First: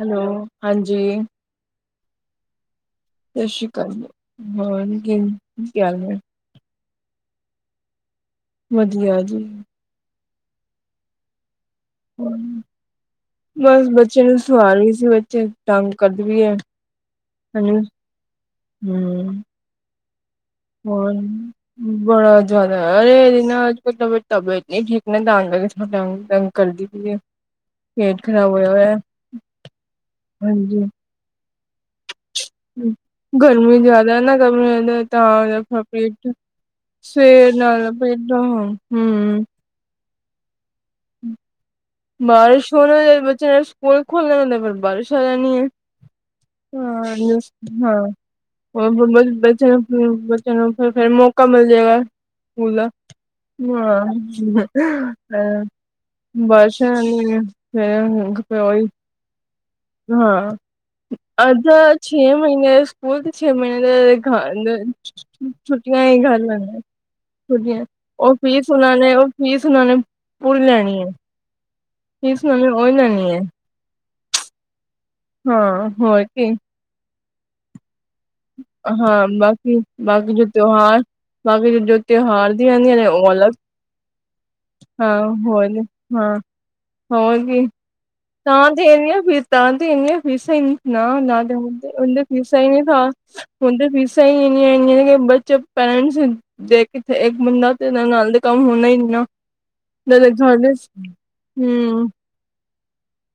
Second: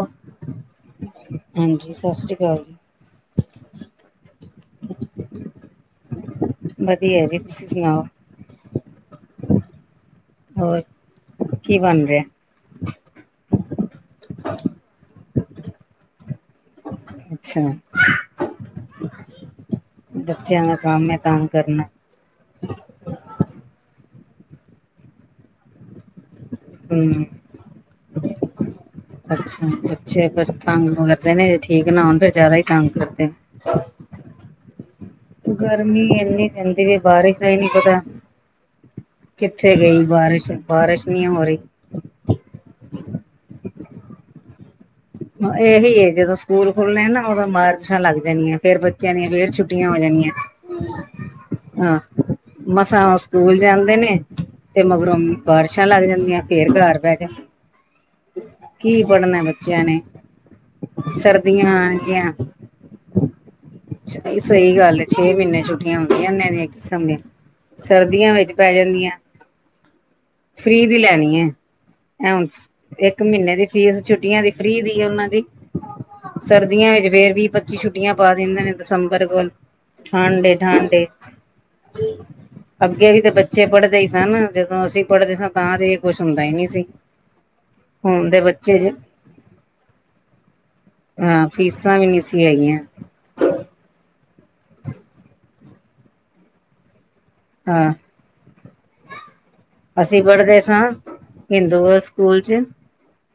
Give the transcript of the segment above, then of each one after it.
Hello, ਹਾਂਜੀ ਸਸ ਰੀ ਅਕਾਲ। ਸਤਿ ਸ਼੍ਰੀ ਅਕਾਲ, ਹੋਰ ਕੀ ਹਾਲ ਨੇ। ਵਧੀਆ ਜੀ, ਤੁਸੀ ਸਣਾਓ? ਵਧੀਆ ਜੀ। ਹੋਰ ਕੀ ਬਣ ਰਿਹਾ? ਬਸ ਬੱਚੇ ਨੂੰ ਸਵਾ ਰਹੀ ਸੀ ਬੱਚੇ ਤੰਗ ਕਰਦੀ ਪਈ ਏ- ਅੱਛਾ। ਹੂੰ। ਬੱਚਿਆਂ ਦਾ ਕੰਮ ਹੋਰ ਹੈ ਤੰਗ ਕਰਨਾ। ਬੜਾ ਜਿਆਦਾ ਏ - ਨਾ ਅੱਜ ਕੱਲ ਤਬੀ ਤਬੀਅਤ ਨੀ ਠੀਕ ਨਾ ਤਾ ਕਰਕੇ ਥੜਾ ਤੰ ਤੰਗ ਕਰਦੀ ਪਈ ਏ- ਪੇਟ ਖਰਾਬ ਹੋਇਆ ਹੋਯਾ- ਅੱਛੇ ਬੱਚੇ, ਫੇਰ ਤੰਗ ਜਰੂਰ ਕਰਦੇ ਨੇ। ਠੀਕ ਨਾ ਹੋਣ ਫੇਰ, ਜਿਆਦਾ ਈ ਤੰਗ ਕਰਦੇ ਨੇ, ਗਰਮੀ ਜ਼ਿਆਦਾ ਨਾ ਗਰਮੀ ਤਾਂ ਫੇਰ ਗਰਮੀ ਪੇਟ ਏਨੀ ਹੈ। ਹਜੇ ਵੀ ਬਾਰਿਸ਼, ਦਾ ਸਵੇਰ ਈ ਨਈ ਨਾਲ ਪਤਾ ਪੇਟ ਹਮ ਕਿੱਥੇ ਗਈ? ਬਾਰਿਸ਼ ਬਾਰਿਸ਼ ਨੀ ਨਈ ਹੋ ਰਹੀ। ਬਾਰਿਸ਼, ਹੁਣ ਬੱਚਿਆਂ ਦੇ ਸਕੂਲ ਖੁਲਣੇ ਨੇ ਫਿਰ ਤੇ ਬਾਰਿਸ਼। ਨੀ ਐ ਇਹੀ ਹੈ ਜਦੋਂ ਸਕੂਲ ਖੁੱਲਣੇ ਹਾ ਨਾ ਨੀ ਏ ਉਦੋਂ ਬਾਰਿਸ਼ਾਂ ਹਾਂ ਲੱਗ ਜਾਣੀਆਂ ਫੇਰ ਬੱਚਿਆਂ ਦੀਆਂ ਫੇਰ ਬੱਚਿਆ [inaudible] ਛੁੱਟੀਆਂ ਹੋ ਜਾਣੀਆਂ। ਬੱਚਿਆ ਨੂੰ, ਫਿਰ ਫੇਰ ਮੌਕਾ ਮਿਲ ਜਾਏਗਾ। ਹਾਂ ਲ ਹਾਂ ਮਸਾਂ ਸਕੂਲ ਜਾਂਦੇ ਨੇ ਹੁੰਮ ਤੇ ਮਗਰੋਂ ਬਾਰਿਸ਼ਾਂ ਲੱਗ ਜਾਂਦੀਆਂ ਫੇਰ [inaudible] ਚ ਘਰ ਬਹਿ ਜਾਓ ਫ ਉਹੀ [inaudible] [inaudible] ਕੀ ਪੜ੍ਹਨਾ ਬੱਚਿਆਂ ਨੇ ਹਾਂ, ਸਰਦੀਆਂ ਅੱਧਾ ਆਣਗੀਆਂ ਛੇ ਮਹੀਨਿਆਂ, ਦੇ ਸਕੂਲ ਚ ਛੇ ਮਹੀਨੇ ਸਹੀ ਗੱਲ ਛੇ ਮਹੀਨੇ ਛੁੱਟੀਆਂ ਈ ਹੁੰਦੀਆਂ ਕਰ ਨੇ ਦੀਆਂ ਕਿਸਮ ਦੀਆਂ ਲੈਂਦੇ [inaudible] ਸਰਦੀਆਂ ਉਹ ਵਿੱਚ ਫੀਸ ਪੈ ਉਹਨਾ ਜਾਂਦੀਆਂ ਨੇ, ਉਹ ਫੀਸ ਉਹਨਾ ਨੇ, ਪੂਰੀ ਫ੍ਰਰੀ ਦੀ ਲੈਣੀ ਐ ਹੈ ਫੀਸ, ਓਹਨਾ ਨੇ ਓਹੀ, ਲੈਨੀ ਐ ਛੁੱਟੀਆ, ਦੀ ਫਰੀ ਦੀ ਹੋਰ ਕੀ ਹਾਂ ਦਸੰਬਰ, ਕੋਲ ਬਾਕੀ ਬਾਕੀ ਜੋ ਠੰਡ ਏ ਠੰਡ ਤਿਉਹਾਰ ਏ। ਬਾਕੀ ਜੋ ਤਿਉਹਾਰ ਦੀਆਂ ਰਹਿੰਦੀਆਂ ਨੇ ਅੱਗੇ ਵੀ ਉਹ ਤੇ ਅਲੱਗ ਬੱਚੇ ਪੜ੍ਹਦੇ ਈ ਸਨ, ਜਦੋ ਅਸੀ ਹਾਂ ਪੜ੍ਹਦੇ ਸਾ ਤਾ ਹੋਰ ਇਹ ਕੁਛ ਹਾਂ ਹੁੰਦਾ। ਐ, ਨਈ ਸੀ। ਹੋਰ ਕੀ ਹੁਣ ਦੇ ਤਾਂ ਬੱਚੇ ਤੇ ਜ ਏਨੀਆ ਫੀਸਾ ਏਨਿਆ ਫੀਸਾ ਈ ਨੀ ਨਾ ਨਾ ਹਾਂ ਫੀਸਾਂ ਵੀ ਨਹੀਂ ਸੀ ਫੀਸਾ ਈ ਹੈਗੀਆਂ ਨੀ ਹੁਣ ਤੇ ਫੀਸਾ ਈ ਇਨੀਆ-ਇਨੀਆ ਨੇ ਬੱਚੇ ਪੇਰੈਂਟਸ ਦੇ ਜ ਕੀਤੇ ਇੱਕ ਬੰਦਾ ਤੇ ਹਾਂ ਨਾਲ ਦੇ- ਕੰਮ ਹੋਣਾ ਈ ਨੀ ਨਾ ਅਸੀਂ ਮੇਰੇ ਪੜ੍ਹਦੇ ਖਿਆਲ ਸਾਂ ਛ ਹਿੰਦੂ ਹੂੰ ਸਕੂਲ ਚ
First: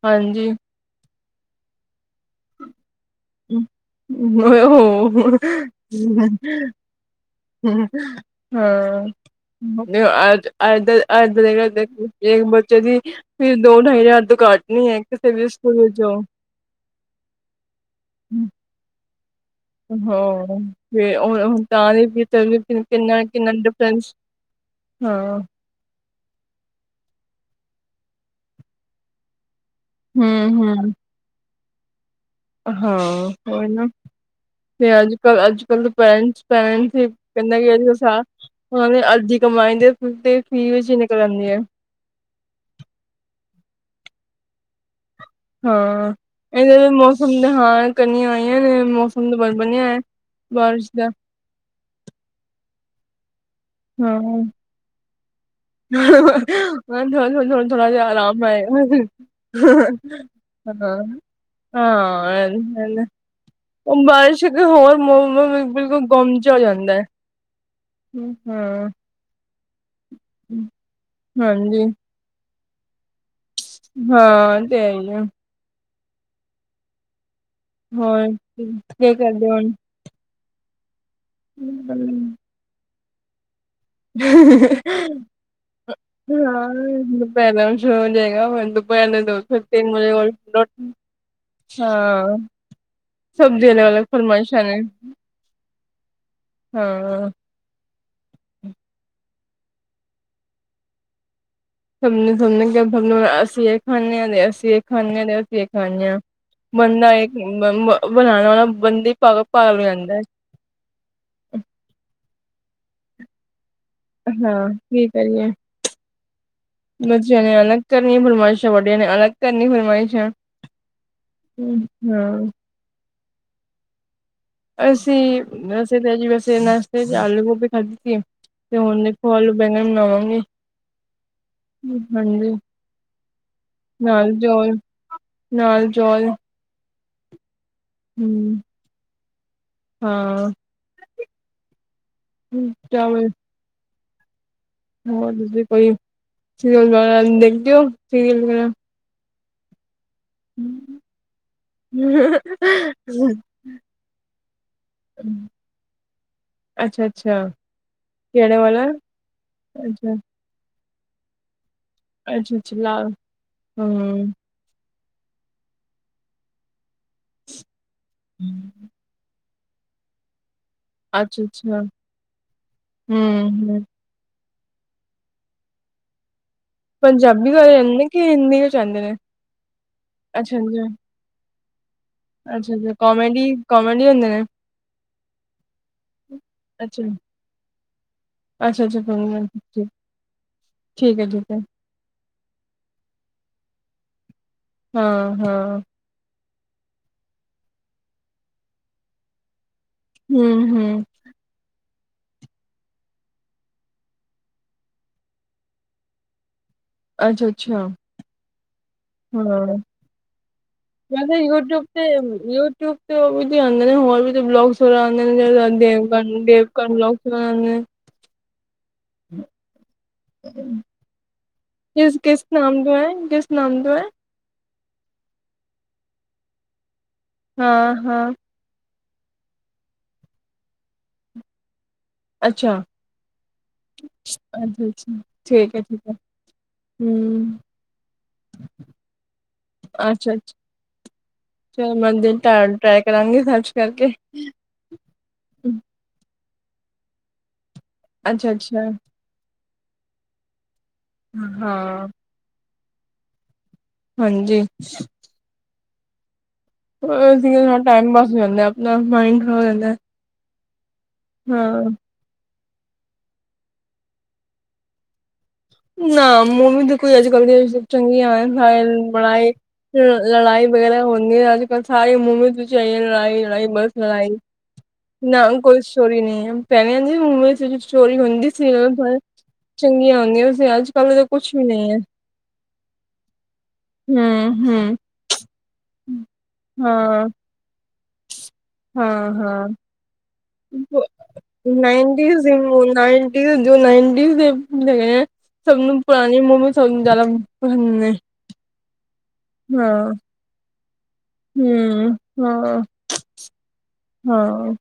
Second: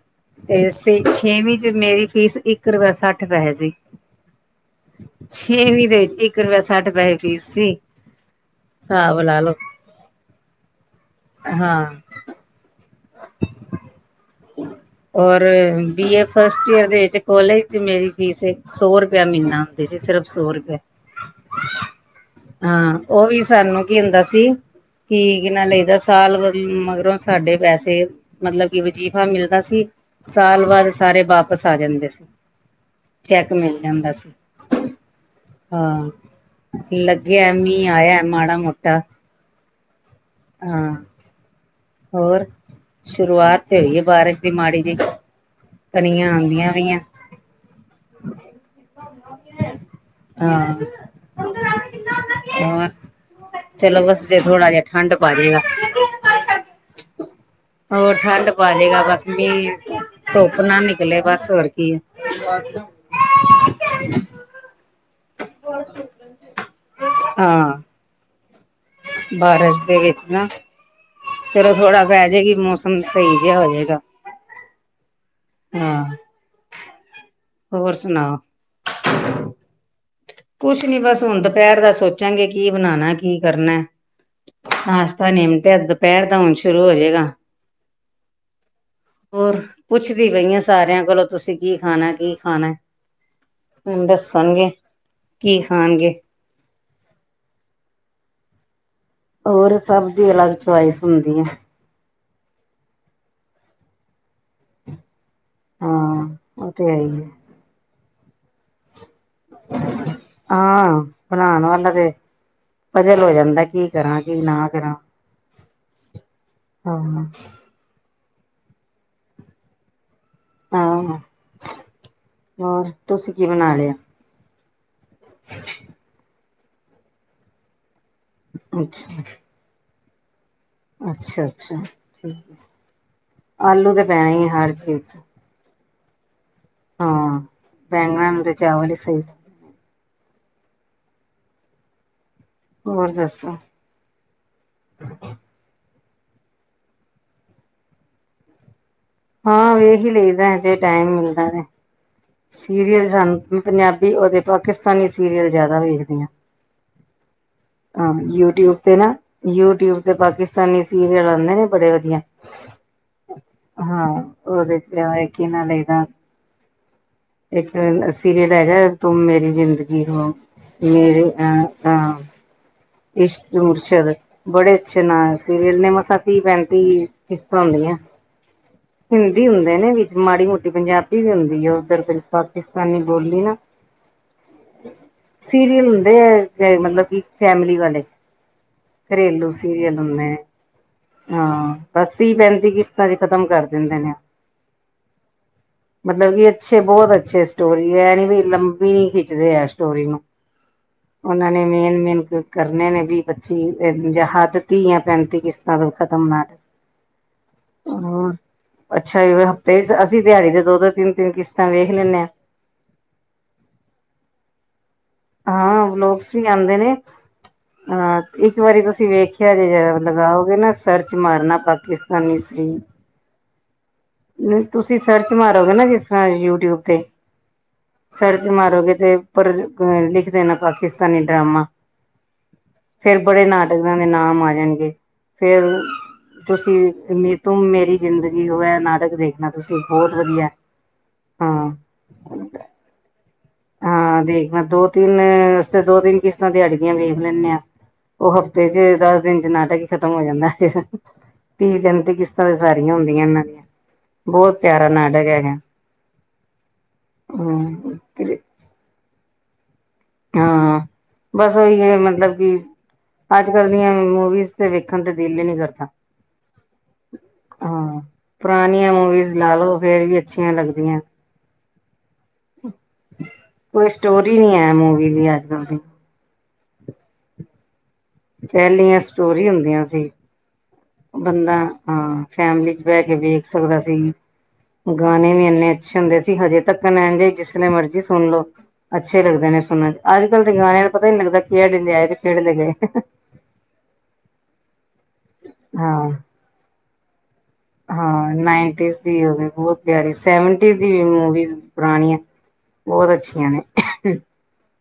ਹਾਂਜੀ ਤੇ ਛੇਵੀ ਚ ਮੇਰੀ ਫੀਸ ਇੱਕ ਰੁਪਇਆ ਸੱਠ ਪਹੈ ਸੀ ਉਹ ਹੋ ਛੇਵੀਂ ਦੇ ਵਿੱਚ ਇੱਕ ਰੁਪਇਆ ਸੱਠ ਪੈਸੇ ਫੀਸ ਸੀ ਹਾਂ। ਹਿਸਾਬ ਲਾ ਲਓ ਅ ਅ ਅੱਜ ਅੱਜ ਦੇ ਹਾਂ ਦੇਖਲੋ ਜ ਜੇ ਬੱਚੇ- ਦੀ ਫਿਰ ਦੋ ਢਾਈ ਹਜ਼ਾਰ ਤੋ ਘੱਟ ਨੀ ਹੈ ਕਿਸੇ ਔਰ ਵੀ ਸਕੂਲ ਵਿੱਚ ਬੀ ਜਾਓ ਏ ਫਸਟ ਈਅਰ ਦੇ ਵਿੱਚ ਕੋਲਜ ਚ ਮੇਰੀ ਫੀਸ ਇਕ ਸੌ ਰੁਪਇਆ ਮਹੀਨਾ ਸੀ ਸਿਰਫ ਸੌ ਹਾਂ ਰੁਪਏ ਫਿਰ ਹੁਣ ਤਾਂ ਨਹੀਂ ਵੀ ਤੈਨੂੰ ਕਿੰਨ- ਹਾਂ ਕਿੰਨਾ ਉਹ ਵੀ ਕਿੰਨਾ ਸਾਨੂੰ ਕੀ ਡਿਫਰੈਂਸ ਹੁੰਦਾ ਸੀ। ਕਿ ਹਾਂ ਏਨਾ ਲਈਦਾ ਸਾਲ ਮਗਰੋ ਸਾਡੇ ਪੈਸੇ ਮਤਲਬ ਕਿ ਵਜੀਫਾ ਮਿਲਦਾ- ਸੀ ਸਾਲ ਬਾਅਦ ਹੂੰ-ਹੂੰ ਸਾਰੇ ਵਾਪਿਸ ਆ ਜਾਂਦੇ ਸੀ। ਹਾਂ ਫੇ ਚੈੱਕ ਓਹੀ ਮਿਲ ਨਾ ਜਾਂਦਾ ਸੀ ਫੇ ਫੇਰ ਅੱਜ ਕੱਲ ਅੱਜ ਕੱਲ ਹਾਂ ਬੈਂਕ ਬਲਾਂਸ ਈ- ਲੱਗਿਆ ਮੀਂਹ ਕਹਿੰਦਾ ਸਾਹ ਆਇਆ ਮਾੜਾ ਉਹ ਮੋਟਾ ਨੇ ਅੱਜ ਹੀ ਕਮਾਈ ਦੇ- ਤੇ ਫੀ ਵਿੱਚ ਹਾਂ ਹੀ ਨਿਕਲ ਆਂਦੀ ਹੈ ਹੋਰ ਸ਼ੁਰੂਆਤ- ਹੋਈਏ ਬਾਰਸ਼ ਦੀ ਮਾੜੀ ਜੀ। ਹਾਂ ਇਹਦੇ ਮੌਸਮ ਤੇ ਹਾਂ ਕਣੀਆ ਆਈਆ ਨੇ ਮੌਸਮ ਬ ਬਣਿਆ ਹੋਯਾ। ਹਾਂ [inaudible] [unintelligible] ਹੋਰ ਚਲੋ ਬਸ ਜੇ ਥੋੜਾ ਜਿਹਾ ਠੰਢ ਪਾਜੇਗਾ। ਥੋੜਾ-ਥੋੜਾ-ਥੋੜਾ-ਥੋੜਾ ਜਿਹਾ ਹੋਰ ਆਰਾਮ ਠੰਡ ਆਏ- ਪਾ ਜਾਏਗਾ ਬਸ ਮੀਂਹ ਧੁੱਪ ਨਾ ਹਾਂ ਨਿਕਲੇ ਬਸ ਹੋਰ ਕੀ ਹੈ [inaudible] ਉਹ ਬਾਰਿਸ਼ ਅੱਗੇ ਹੋਰ ਮੌਸਮ ਬਿਲਕੁਲ ਗੁੰਮ ਜਾ ਹੋ ਜਾਂਦਾ। ਹੂੰ। ਬਾਰਸ਼ ਦੇ ਵਿੱਚ ਨਾ ਚਲੋ ਹਾਂਜੀ ਥੋੜਾ ਪਹਿ ਜੇਗੀ ਮੌਸਮ ਸਹੀ- ਜਿਹਾ ਹੋ ਜਾਏਗਾ ਹਾਂ ਇਹ ਤੇ ਹੈ ਹੀ ਹੈ। ਹਾਂ- ਹੋਰ ਕੀ ਕਰਦੇ ਹੁਣ? ਕੁਛ ਨੀ ਬਸ ਹੁਣ ਦੁਪਹਿਰ ਦਾ ਸੋਚਾਂਗੇ ਕੀ ਬਣਾਉਣਾ ਕੀ ਕਰਨਾ। ਨਾਸ਼ਤਾ ਨਿਮਟਿਆ ਦੁਪਹਿਰ ਦਾ ਹੁਣ ਸ਼ੁਰੂ ਹੋ ਹਾਂ ਜਾਏਗਾ ਪਹਿਲਾਂ ਸ਼ੁਰੂ ਹੋ ਜਾਏਗਾ ਹੋਰ ਤਿੰਨ ਵਜੇ ਪੁੱਛਦੀ ਕੋਲ ਪਈ ਆ ਸਾਰਿਆਂ ਕੋਲੋਂ ਤੁਸੀਂ ਕੀ ਖਾਣਾ ਕੀ ਹਾਂ, ਖਾਣਾ ਸਬ ਦੀ ਅਲਗ-ਅਲਗ ਹੁਣ ਫਰਮਾਇਸ਼ਾ ਦੱਸਣਗੇ ਨੇ ਕੀ ਖਾਣਗੇ ਹਾਂ, ਹੋਰ ਸਭ ਦੀ ਅਲੱਗ ਚੁਆਇਸ ਹੁੰਦੀ ਐ। ਸਮਣੇ ਸਮਣੇ ਅਸੀਂ ਇਹ ਖਾਂਣੇ ਹਾਂ ਦੇ ਅਸੀਂ ਇਹ ਖਾਂਣੇ ਹਾ ਤੇ ਅਸੀਂ ਇਹ ਖਾਂਣੇ ਹਾਂ ਉਹ ਤੇ ਹੈ ਬੰਦਾ ਹੀ ਇਹ ਹੈ ਬਣਾਣਾ ਵਾਲਾ ਬੰਦੇ ਪਾਗ ਪਾਗਲ ਹੋ ਜਾਂਦਾ ਹੈ। ਹਾਂ ਬਣਾਣ ਵਾਲਾ ਤੇ ਪਜਲ ਹੋ ਜਾਂਦਾ ਕੀ- ਕਰਾਂ ਕੀ ਹਾਂ ਨਾ ਕਰਾਂ ਕੀ ਕਰੀਏ ਹਾਂ ਬਚਿਆਂ ਨੇ ਅਲਗ ਕਰ ਫੁਲਮਈਸ਼ ਵਡੇਆ ਨੇ ਅਲਗ ਕਰੀ ਫੁਰਮਾਇਸ਼ਾਂ ਹਾਂ ਹੋਰ ਤੁਸੀਂ ਕੀ ਬਣਾ ਲਿਆ? ਅਸੀਂ ਵੈਸੇ ਤਾਂ ਜੀ ਵੈਸੇਸਤੇ ਆਲੂ ਗੋਭੀ ਖਾਧੀ ਤੇ ਹੁਣ ਦੇਖੋ ਆਲੂ ਬੈਗਣ ਬਨਾਵਾਂਗੇ। ਅੱਛਾ-ਅੱਛਾ ਠੀਕ! ਆਲੂ ਤਾਂ ਪੈ ਹੀਈ ਆ ਹਰ ਚੀਜ਼ ਚ- ਚੋਲ ਹਾਂ ਬੈਗਣਾ ਨਾਲ ਤੇ ਚਾਵਲ ਹੀ ਸਹੀ। ਹਾਂ ਹਮ ਹੋਰ ਚਲ- ਦੱਸੋ? ਹੋਰ ਤੁ ਕੋਈ ਸੀਰੀਅਲ ਵਗੈਰਾ ਦੇਖਦੇ ਹੋ ਸੀਰੀਲ ਵਗੈਰਾ- ਹਾਂ ਵੀ ਲਈਦਾ ਜੇ ਟਾਈਮ ਮਿਲਦਾ ਹੈ। ਸੀਰੀਅਲ ਸਾਨ ਪੰਜਾਬੀ ਅਤੇ ਪਾਕਿਸਤਾਨੀ ਸੀਰੀਅਲ ਜ਼ਿਆਦਾ ਵੇਖਦੇ ਆਂ। ਅੱਛਾ-ਅੱਛਾ ਹਾਂ ਕਿਹੜੇ ਯੂਟਊਬ ਵਾਲਾ ਤੇ ਨਾ ਯੂਟਊਬ ਤੇ ਅੱਛਾ, ਪਾਕਿਸਤਾਨੀ ਸੀਰੀਅਲ ਆਦੇ ਨੇ, ਬੜੇ ਵਧੀਆ ਅੱਛਾ-ਅੱਛਾ ਲਾਲ ਹਾਂ ਹੂੰ, ਉਹਦੇ, ਕਿ ਨਾਲ ਇਹਦਾ ਇੱਕ ਸੀਰੀਅਲ ਹੈਗਾ ਤੂੰ ਮੇਰੀ, ਜ਼ਿੰਦਗੀ ਹੋ ਮੇਰੇ ਅਹ ਅੱਛਾ-ਅੱਛਾ ਅਹ ਇਸ ਹੂੰ-ਹੂੰ ਮੁਰਸਦ, ਬੜੇ ਅੱਛੇ ਨਾ ਸੀਰੀਅਲ ਨੇ ਮਸਾ ਤੀਹ ਪੈਤੀ, ਪੰਜਾਬੀ ਕਿਸ਼ਤਾਂ ਵਾਲੇ ਹੁੰਦੀਆਂ ਆਂਦੇ ਨੇ ਕਿ ਹਿੰਦੀ ਵਿੱਚ ਆਂਦੇ ਨੇ ਹਿੰਦੀ ਹੁੰਦੇ ਨੇ ਵਿੱਚ ਮਾੜੀ ਮੋਟੀ ਅੱਛਾ-ਅੱਛਾ, ਪੰਜਾਬੀ ਵੀ ਹੁੰਦੀ। ਹੈ ਉੱਧਰ ਅੱਛਾ-ਅੱਛਾ ਪਾਕਿਸਤਾਨੀ ਬੋਲੀ ਨਾ, ਕਾਮੇਡੀ-ਕਾਮੇਡੀ ਹੁੰਦੇ ਨੇ। ਸੀਰੀਅਲ ਹੁੰਦੇ ਆ ਅੱਛਾ, ਮਤਲਬ ਕਿ ਫੈਮਲੀ ਵਾਲੇ, ਅੱਛਾ-ਅੱਛਾ ਘਰੇਲੂ ਸੀਰੀਅਲ ਹਨੇ ਠੀਕ ਐ ਠੀਕ ਐ ਹਾਂ ਬਸ, ਤੀਹ ਪੈਂਤੀ ਕਿਸ਼ਤਾਂ ਚ ਖਤਮ ਕਰ ਦਿੰਦੇ ਨੇ, ਹਾਂ-ਹਾਂ, ਮਤਲਬ ਕਿ ਅੱਛੇ ਬਹੁਤ ਅੱਛੇ ਸਟੋਰੀ ਹੈ ਇਹ ਨੀ ਵੀ ਲੰਬੀ ਨੀ ਖਿੱਚਦੇ ਹੈ, ਸਟੋਰੀ ਨੂੰ ਹੂੰ-ਹੂੰ ਉਹਨਾਂ ਨੇ ਮੇਨ, ਨ ਕਰਨੇ ਨੇ ਵੀ ਪੱਚੀ ਜਾਂ ਹੱਦ ਤੀਹ ਜਾਂ ਪੈਂਤੀ ਕਿਸ਼ਤਾਂ ਤੋਂ ਖਤਮ ਨਾ, ਅੱਛਾ-ਅੱਛਾ ਹੂੰ ਅੱਛਾ ਹਾਂ ਹਫ਼ਤੇ ਅਸੀਂ ਦਿਹਾੜੀ ਦੇ ਦੋ ਦੋ ਤਿੰਨ-ਤਿੰਨ ਕਿਸ਼ਤ ਯੂਟੀਊਬ ਤੇ ਯੂਟੀਊਬ ਤੇਦ ਹੋਰ ਵੀ ਬਲੋਗਸ ਸੁਰਾਂਦੇ ਨੇ ਜ ਹਾਂ ਦੇਵ ਵਲੋਗਸ ਵੀ ਆਉਂਦੇ ਦੇਵਕ ਨੇ ਲੋਕ ਸੁਰਾਂਦੇ, ਅਹ ਇੱਕ ਵਾਰੀ ਤੁਸੀਂ ਵੇਖਿਆ ਜੇ ਲਗਾਓਗੇ ਨੇ। ਨਾ ਸਰਚ ਮਾਰਨਾ ਪਾਕਿਸਤਾਨੀ ਸਰੀ, ਕਿਸ ਨਾਮ ਤੋਂ ਹੈ? ਤੁਸੀਂ ਸਰਚ ਮਾਰੋਗੇ ਨਾ ਜਿਸ ਤਰ੍ਹਾਂ ਯੂਟਿਊਬ ਤੇ, ਹਾਂ-ਹਾਂ, ਪਰ ਅ ਲਿਖਦੇ ਨੇ ਪਾਕਿਸਤਾਨੀ ਡਰਾਮਾ, ਫੇਰ ਬੜੇ ਨਾਟਕ ਦੇ ਨਾਮ ਆ ਜਾਣਗੇ ਫੇਰ, ਤੁਸੀਂ ਤੂੰ ਮੇਰੀ ਜ਼ਿੰਦਗੀ ਹੋ ਹੈ ਨਾਟਕ ਦੇਖਣਾ ਤੁਸੀਂ ਬਹੁਤ ਵਧੀਆ ਐ, ਚਲੋ ਮਰਜੀ ਟਰ ਕਰਾਈ ਕਰਾਂਗੀ ਫੇਰ। ਹਾਂ ਦੇਖਣਾ ਦੋ ਤਿੰਨ ਅ ਦੋ ਤਿੰਨ ਕਿਸ਼ਤਾਂ ਦਿਹਾੜੀ ਦੀਆਂ ਵੇਖ ਲੈਂਦੇ ਆ। ਉਹ ਹਫ਼ਤੇ 'ਚ ਦਸ ਦਿਨ 'ਚ ਨਾਟਕ ਖਤਮ ਹੋ ਜਾਂਦਾ ਹੈ, ਧੀ ਕਹਿੰਦੇ ਕਿਸ ਤਰ੍ਹਾਂ ਸੀ। ਸਾਰੀਆਂ ਹੁੰਦੀਆਂ ਹਨ, ਬਹੁਤ ਪਿਆਰਾ ਨਾਟਕ ਹੈਗਾ। ਚਲੋ ਵਧੀਆ ਹੂੰ ਟਾਈਮ ਪਾਸ ਹੋ ਜਾਂਦਾ ਆਪਣਾ ਮਾਈਡ ਉਹ ਹੋ ਜਾਂਦਾ। ਹਾਂ ਬਸ ਉਹੀ ਹਾਂ ਹੈ ਮਤਲਬ ਕਿ ਅੱਜ -ਕੱਲ ਦੀਆਂ ਮੂਵੀਜ਼ ਤੇ ਵੇਖਣ ਤੇ ਦਿਲ ਹੀ ਨਹੀਂ ਕਰਦਾ ‌। ਨਾ ਮੂਵੀ ਤਾਂ ਕੋਈ ਅੱਜ ਕੱਲ ਦੀ ਹਾਂ ਚੰਗੀਆਂ ਆ ਸਾਰੇ ਪੁਰਾਣੀਆਂ ਮੂਵੀਜ਼ ਲੜਾਈ ਲਾ ਲਓ। ਫੇਰ ਵੀ ਅੱਛੀਆਂ ਲੜਾਈ ਲੱਗਦੀਆਂ। ਵਗੈਰਾ ਹੁੰਦੀ ਹੈ ਅੱਜ ਕੱਲ ਸਾਰੀ ਮੂਵੀਜ਼ 'ਚ ਲੜਾਈ-ਲੜਾਈ ਕੋਈ ਬਸ ਲੜਾਈ ਸਟੋਰੀ ਨਹੀਂ ਹੈ ਮੂਵੀ ਦੀ ਅੱਜ ਨਾ ਕੱਲ੍ਹ ਦੀ ਕੋਈ ਸਟੋਰੀ ਨਹੀਂ ਹੈ। ਪੈਣੇ ਆ ਜੀ ਮੂਵੀਜ਼ ਦੇ ਵਿੱਚ। ਸਟੋਰੀ ਹੁੰਦੀ ਪਹਿਲੀਆਂ ਸੀ ਸਟੋਰੀ ਹੁੰਦੀਆਂ ਸੀ। ਚੰਗੀਆਂ ਹੁੰਦੀਆਂ ਵੈਸੇ ਅੱਜ ਕੱਲ ਤਾਂ ਕੁਛ ਬੰਦਾ ਵੀ ਨਹੀਂ ਹੈ। ਹਾਂ ਫੈਮਲੀ ਚ ਬਹਿ ਕੇ ਵੇਖ ਸਕਦਾ ਸੀ, ਹੂੰ-ਹੂੰ। ਗਾਣੇ ਵੀ ਇੰਨੇ ਅੱਛੇ ਹੁੰਦੇ ਸੀ ਹਜੇ ਤੱਕ ਹਾਂ, ਜਿਸਨੇ ਮਰਜ਼ੀ ਸੁਣਲੋ ਅੱਛੇ ਲੱਗਦੇ ਨੇ ਸੁਣਨ। ਅੱਜ ਕੱਲ੍ਹ ਦੇ ਗਾਣਿਆਂ ਦਾ ਪਤਾ ਹੀ ਨਹੀਂ ਲੱਗਦਾ ਕਿਹੜੇ ਦੇ ਆਏ ਤੇ ਨਾਈਨਟੀ ਕਿਹੜੇ ਸੀ ਦੇ ਗਏ। ਮੂਵੀਜ਼ ਨਾਈਨ ਜੋ ਨਾਈਟੀ ਦੇਗੇ ਆ ਸਭ ਨੂੰ ਹਾਂ ਪੁਰਾਣੀ ਮੰਮੀਸ ਨੂੰ ਜ਼ਿਆਦਾ ਪਸੰਦ ਨੇ ਹਾਂ ਨਾਈਥ ਇਸ ਦੀ ਉਦੋਂ ਵੀ ਬਹੁਤ ਹਾਂ। ਪਿਆਰੀ ਸੈਵਨ। ਦੀ ਮੂਵੀਜ਼ ਹੂੰ। ਪੁਰਾਣੀਆਂ ਬਹੁਤ ਅੱਛੀਆਂ ਨੇ। ਹਾਂ।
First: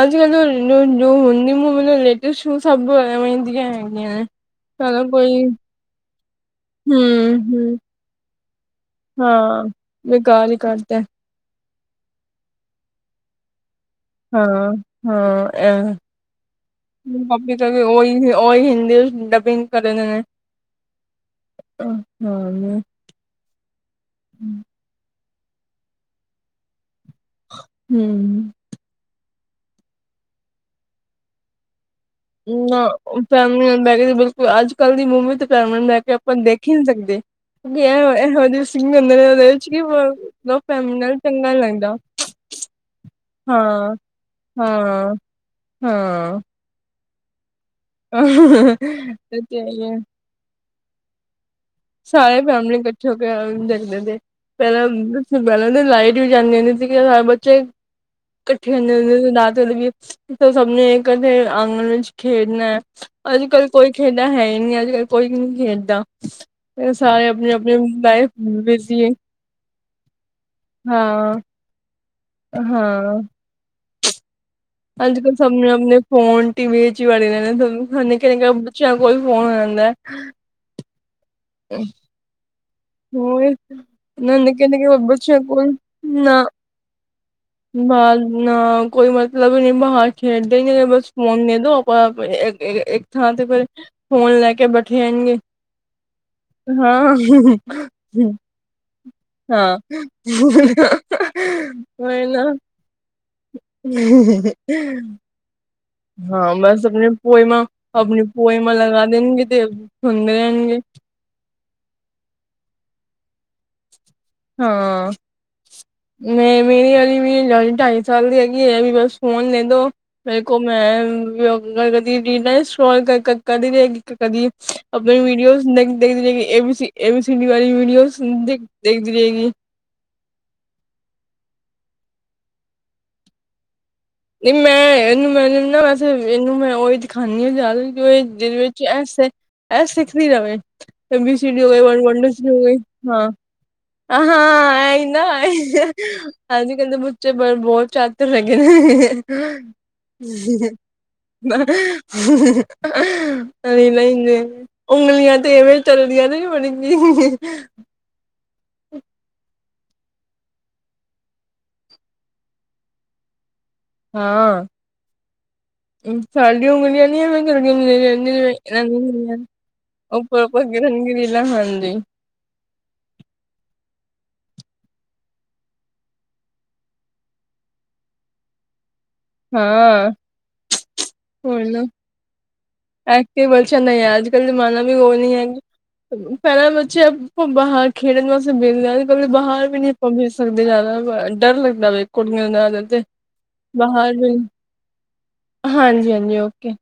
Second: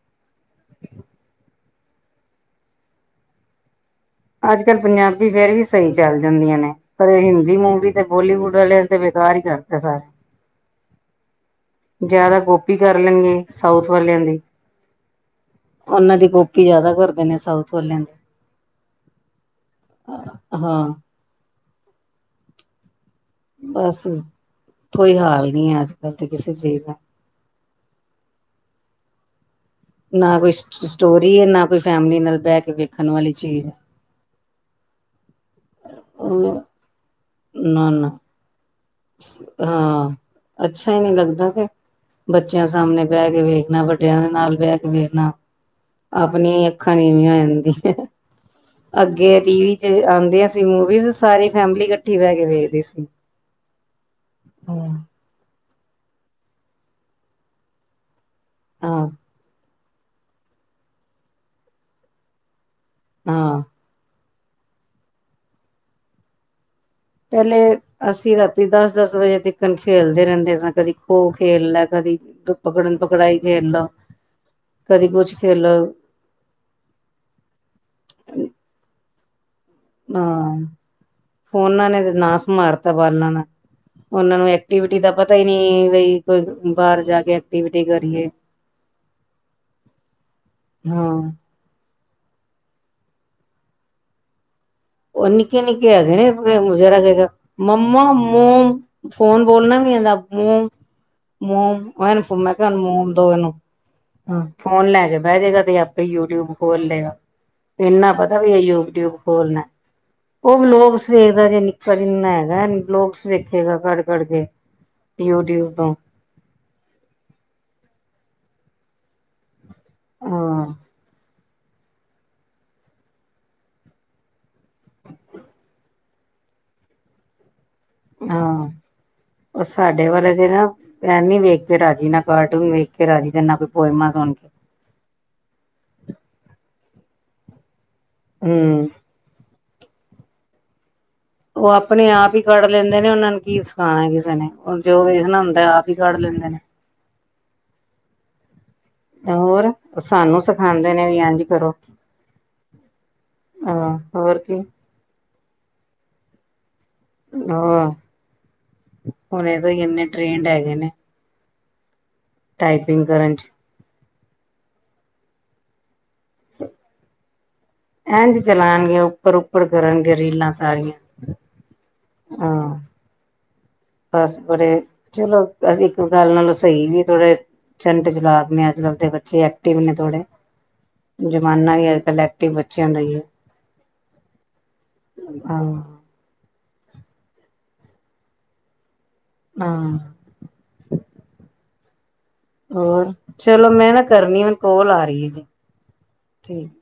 ਅੱਜ-ਕੱਲ ਜੋ ਜੋ ਹੁੰਦੀ ਮੂਵੀਜ਼ ਰੈਲਟਸਟ ਸਭ ਇਵੇਂ ਦੀਆਂ ਹੈ। ਅੱਜ-ਕੱਲ ਪੰਜਾਬੀ ਫੇਰ ਵੀ ਸਹੀ ਚੱਲ ਜਾਂਦੀਆਂ ਨੇ ਪਰ ਹਿੰਦੀ ਹੂੰ-ਹੂੰ ਮੂਵੀ ਤੇ ਬੋਲੀਵੁੱਡ। ਵਾਲੀਆਂ ਤੇ ਬੇਕਾਰ ਹੀ ਹਾਂ ਕਰਤੇ ਸਾਰੇ। ਬੇਕਾਰ ਹੀ ਕਰਤਾ ਜਿਆਦਾ ਕੌਪੀ ਕਰ ਲੈਂਗੇ। ਸਾਊਥ ਵਾਲਿਆਂ ਦੀ ਹਾਂ-ਹਾਂ ਐ ਉਹਨਾਂ ਦੀ ਕੋਪੀ ਜਿਆਦਾ ਕਰਦੇ ਨੇ, ਕਾਪੀ ਸਾਊਥ ਕਰਕੇ ਵਾਲਿਆਂ ਦੀ। ਉਹੀ-ਉਹੀ ਹਿੰਦੀ ਡਬਿੰਗ ਕਰਨ ਹਾਂ ਹੂੰ, ਹੂੰ। ਬਸ ਕੋਈ ਹਾਲ ਨਹੀਂ ਹੈ, ਅੱਜ- ਕੱਲ ਤੇ ਕਿਸੇ ਚੀਜ਼ ਦਾ। ਹੂੰ। ਨਾ ਕੋਈ ਸਟੋਰੀ ਹੈ ਨਾ ਕੋਈ ਫੈਮਿਲੀ ਨਾਲ ਬਹਿ ਕੇ ਨਾ ਵੇਖਣ ਉਹ ਵਾਲੀ ਚੀਜ਼ ਫੈਮਲੀਆਂ ਚ ਬੈਠ ਕੇ ਤਾਂ ਬਿਲਕੁਲ ਅੱਜ ਕੱਲ ਦੀ ਮੂਵੀ ਮੰਮੀ ਤੇ ਫੈਮਲੀ ਨੂੰ ਲੈ ਕੇ ਆਪਾਂ ਹੈ ਦੇਖ ਹੀ ਨਹੀਂ ਸਕਦੇ, ਕਿਉਂਕਿ ਨਾ ਨਾ ਇਹ ਇਹੋ ਜਿਹੇ ਸੀਨ ਹੁੰਦੇ ਨੇ ਉਹਦੇ ਵਿੱਚ ਕਿ ਹਾਂ ਫੈਮਲੀ ਅੱਛਾ ਨਹੀਂ ਨਾਲ ਲੱਗਦਾ ਚੰਗਾ ਨੀ ਫੇਰ। ਬੱਚਿਆਂ ਸਾਹਮਣੇ ਬਹਿ ਕੇ ਵੇਖਣਾ ਹਾਂ ਵੱਡਿਆਂ ਦੇ ਨਾਲ ਬਹਿ ਕੇ ਹਾਂ ਵੇਖਣਾ ਹਾਂ ਆਪਣੀ ਇਕ ਅੱਖਾਂ ਨੀਵੀਆਂ ਹੋ ਜਾਂਦੀਆਂ ਹੈ, ਬਿਲਕੁਲ ਅੱਗੇ ਇਹ ਹੈ ਟੀਵੀ ਈ ਐ। ਤੇ ਆਂਦੀਆ ਸੀਂ ਮੂਵੀਜ਼ ਸਾਰੇ। ਫੈਮਲੀ ਇਕੱਠੀ ਬਹਿ ਕੇ ਵੇਖਦੇ ਸੀ। ਫਿਲਮ ਦੇਖ ਦੇ ਹੁੰਦੇ ਸੀ ਪਹਿਲਾਂ ਹਾਂ -ਪਹਿਲਾਂ ਤਾਂ ਲਾਈਟ ਵੀ ਜਾਂਦੀ ਹੁੰਦੀ ਸੀ, ਸਾਰੇ ਬੱਚੇ ਇਕੱਠੇ ਹੁੰਦੇ -ਹੁੰਦੇ ਸੀ ਰਾਤ ਨੂੰ ਵੀ ਫੇਰ ਸਭ ਨੇ ਇੱਕਠੇ ਆਂਗਣ ਵਿੱਚ ਖੇਡਣਾ। ਅੱਜ ਹਾਂ -ਕੱਲ ਕੋਈ ਖੇਡਦਾ ਹੈ ਹੀ ਨਹੀਂ ਅੱਜ -ਕੱਲ ਕੋਈ ਨਹੀਂ ਖੇਡਦਾ। ਸਾਰੇ ਆਪਣੇ ਪਹਿਲੇ ਆਪਣੇ ਲਾਈਫ ਅਸੀਂ ਰਾਤੀ ਦਸ- ਬਿਜ਼ੀ ਦਸ ਵਜੇ ਤਿਕਣ ਖੇਲਦੇ ਰਹਿੰਦੇ ਸਾਂ, ਕਦੀ ਖੋ ਹਾਂ ਖੇਲ ਲੈ ਕਦੀ ਤੂੰ ਪਕੜਨ ਹਾਂ ਪਕੜਾਈ ਖੇਲ ਲਾ। ਅੱਜ -ਕੱਲ੍ਹ ਸਭ ਆਪਣੇ ਆਪਣੇ ਫੋਨ ਟੀ ਵੀ ਚ ਹੀ ਵੜੇ ਰਹਿੰਦੇ ਨੇ ਫੇਰ ਨਿੱਕੇ -ਨਿੱਕੇ ਬੱਚੇ ਉਹ ਕੋਈ ਫੋਨ ਹਾਂ ਫੋਨਾਂ ਨੇ ਤੇ ਨਾਸ ਮਾਰ ਹੋ ਇਹ ਨਾ ਨਿੱਕੇ -ਨਿੱਕੇ ਦਾ ਪਤਾ ਬੱਚੇ ਹੀ ਕੋਈ ਨਹੀਂ ਬਈ ਨਾ ਕੋਈ ਬਾਹਰ ਜਾ ਕੇ ਐਕਟੀਵਿਟੀ ਬ ਕਰੀਏ ਨਾ ਕੋਈ। ਕੋਈ ਮਤਲਬ ਨਹੀਂ ਬਾਹਰ ਖੇਡਦੇ ਨਹੀਂ ਤੇ ਹਾਂ ਬਸ ਫੋਨ ਦੇ ਦੋ। ਆਪਾਂ ਫੇਰ ਇੱਕ ਥਾਂ ਤੇ ਫਿਰ ਫੋਨ ਲੈ ਕੇ ਬੈ ਉਹ ਨਿੱਕੇ- ਨਿੱਕੇ ਹੈਗੇ ਨੇ ਜਰਾ ਹਾਂ, -ਜਰਾ ਮੰਮਾ ਮੋਮ ਫੋਨ ਹਾਂ। ਬੋਲਣਾ ਨਹੀਂ ਆਂਦਾ ਮੋਮ ਮੋਮ ਮੈਂ ਕਿਹਾ ਫੋਨ ਦਿਓ ਇਹਨੂੰ ਹਾਂ ਫੋਨ ਲੈ ਕੇ ਬਹਿਜੇਗਾ। ਯੂਟਿਊਬ ਖੋਲ ਲਿਆ ਇੰਨਾ ਪਤਾ ਵੀ ਇਹ ਯੂਟਿਊਬ ਖੋਲਣਾ। ਤੇ ਸੁਣਦੇ ਉਹ ਵੀ ਰਹਿਣਗੇ। ਲੋਕ ਸਵੇਰ ਦਾ ਜੇ ਨਿੱਕਾ ਜਿੰਨਾ ਹੈਗਾ, ਲੋਕ ਸਵੇਰ ਗਿਆ ਘਰ ਕੇ ਹਾਂ ਯੂਟਿਊਬ ਤੋਂ ਮੈਂ ਮੇਰੀ ਵਾਲੀ ਆਈ ਢਾਈ ਚੱਲਦੀ ਹੈਗੀ ਐ ਬਸ ਫੋਨ ਲੈ ਦੋ ਮੇਰੇ ਕੋ ਹਾਂ ਮੈਂ ਕਦੀ ਕਦੀ ਰਹੀਗੀ ਕਦੀ ਆਪਣੇ ਵੀਡੀਓ ਦੇਖਦੀ ਰਹੇਗੀ [inaudible] ਇਹ ਵੀ ਸ਼ਨੀਵਾਰ ਵੀਡੀਓਜ਼ ਦੇਖ ਹਾਂ ਉਹ ਸਾਡੇ ਵਾਲੇ ਦੇ ਨਾ, ਏਹ ਨੀ ਵੇਖ ਕੇ ਰਾਜੀ, ਨਾ ਕਾਰਟੂਨ ਵੇਖ ਕੇ ਰਾਜੀ, ਤੇ ਨਾ ਕੋ ਨਹੀਂ ਮੈਂ ਇਹਨੂੰ ਮੈਂ ਨਾ ਵੈਸੇ ਇਹਨੂੰ ਮੈਂ ਉਹੀ ਦਿਖਾਣੀ ਹਾਂ ਜਿਆਦ [unintelligible] ਜਿਦੇ ਵਿੱਚ ਹੂੰ ਐਸ ਏ, ਐ ਸਿੱਖਦੀ ਰਵੇ। ਐ ਬੀ ਸੀ ਡੀ ਉਹ ਹੋ ਗਈ, ਵਨ ਆਪਣੇ ਵਨ ਟੂ ਆਪ ਹੀ ਥ੍ਰੀ ਹੋ ਕੱਢ ਗਈ, ਲੈਂਦੇ ਨੇ ਹਾਂ, ਉਹਨਾਂ ਨੂੰ ਕੀ ਸਿਖਾਣਾ ਕਿਸੇ ਨੇ ਹਾਂ ਜੋ ਏਹੀ ਨਾ ਵੇਖਣਾ ਹੁੰਦਾ ਏਹੀ ਆਪ ਹੀ ਕੱਢ ਲੈਂਦੇ ਨੇ ਅੱਜ- ਕੱਲ੍ਹ ਦੇ ਬੱਚੇ ਬਹੁਤ ਚਾਤਰ ਹੈਗੇ ਨੇ। [inaudible] ਹੋਰ ਸਾਨੂੰ ਸਿਖਾਂਦੇ ਨੇ ਵੀ ਇੰਝ ਕਰੋ ਹਾਂ ਹੋਰ ਕੀ ਉਂਗਲੀਆਂ ਤੇ ਇਵੇਂ ਚੱਲਦੀਆਂ ਤੇ ਨੀ ਬਣਗੇ। ਹੁਣ ਤੋਂ ਕਿੰਨੇ ਟਰੇੇਂਡ ਹੈਗੇ ਨੇ। ਟਾਈਪਿੰਗ ਕਰਨ ਚ। ਹਾਂ ਸਾਡੀਆਂ ਉਗਲੀਆਂ ਇੰਝ ਚਲਾਣਗੇ ਉੱਪਰ ਉੱਪਰ ਕਰਨਗੇ [inaudible] ਅ ਹਾਂ [unintelligible] ਬਸ ਬੜੇ ਚਲੋ ਇੱਕ ਗੱਲ ਨਾਲੋਂ ਸਹੀ ਵੀ ਥੋੜੇ ਚੈਂਟ ਚਾਲਕ ਨੇ ਅੱਜ-ਕੱਲ੍ਹ। ਬੱਚੇ ਐਕਟਿਵ ਨੇ ਹਾਂ। ਥੋੜੇ ਹੋਰ ਜਮਾਨਾ ਨਾ ਵੀ ਅੱਜ- ਕੱਲ ਐਕਟਿਵ ਬੱਚਿਆਂ ਦਾ ਹੀ ਹੈ ਐਕਟਿਵ ਕੁੱਛ ਨਹੀਂ ਹੈ ਅੱਜ ਕੱਲ ਜ਼ਮਾਨਾ ਵੀ ਉਹ ਨੀ ਹੈ ਹਾਂ ਪਹਿਲਾਂ ਵਾਲਾ। ਆਪਾਂ ਬਾਹਰ ਖੇਡਣ ਵਾਸਤੇ ਵੇਖਦੇ ਹਾਂ ਬਾਹਰ ਵੀ ਨਹੀਂ ਹਾਂ ਆਪਾਂ ਵੇਖ ਸਕਦੇ ਜ਼ਿਆਦਾ ਡਰ ਲੱਗਦਾ। ਵੇ ਕੁੜੀਆਂ ਦਾ ਤੇ ਹੋਰ ਚਲੋ ਮੈਂ ਨਾ ਬਾਹਰ ਵੀ ਕਰਨੀ ਮੈਨੂੰ ਕੋਲ ਆ ਰਹੀ ਹੈ ਜੀ ਹਾਂਜੀ-ਹਾਂਜੀ, ਠੀਕ ਓਕੇ।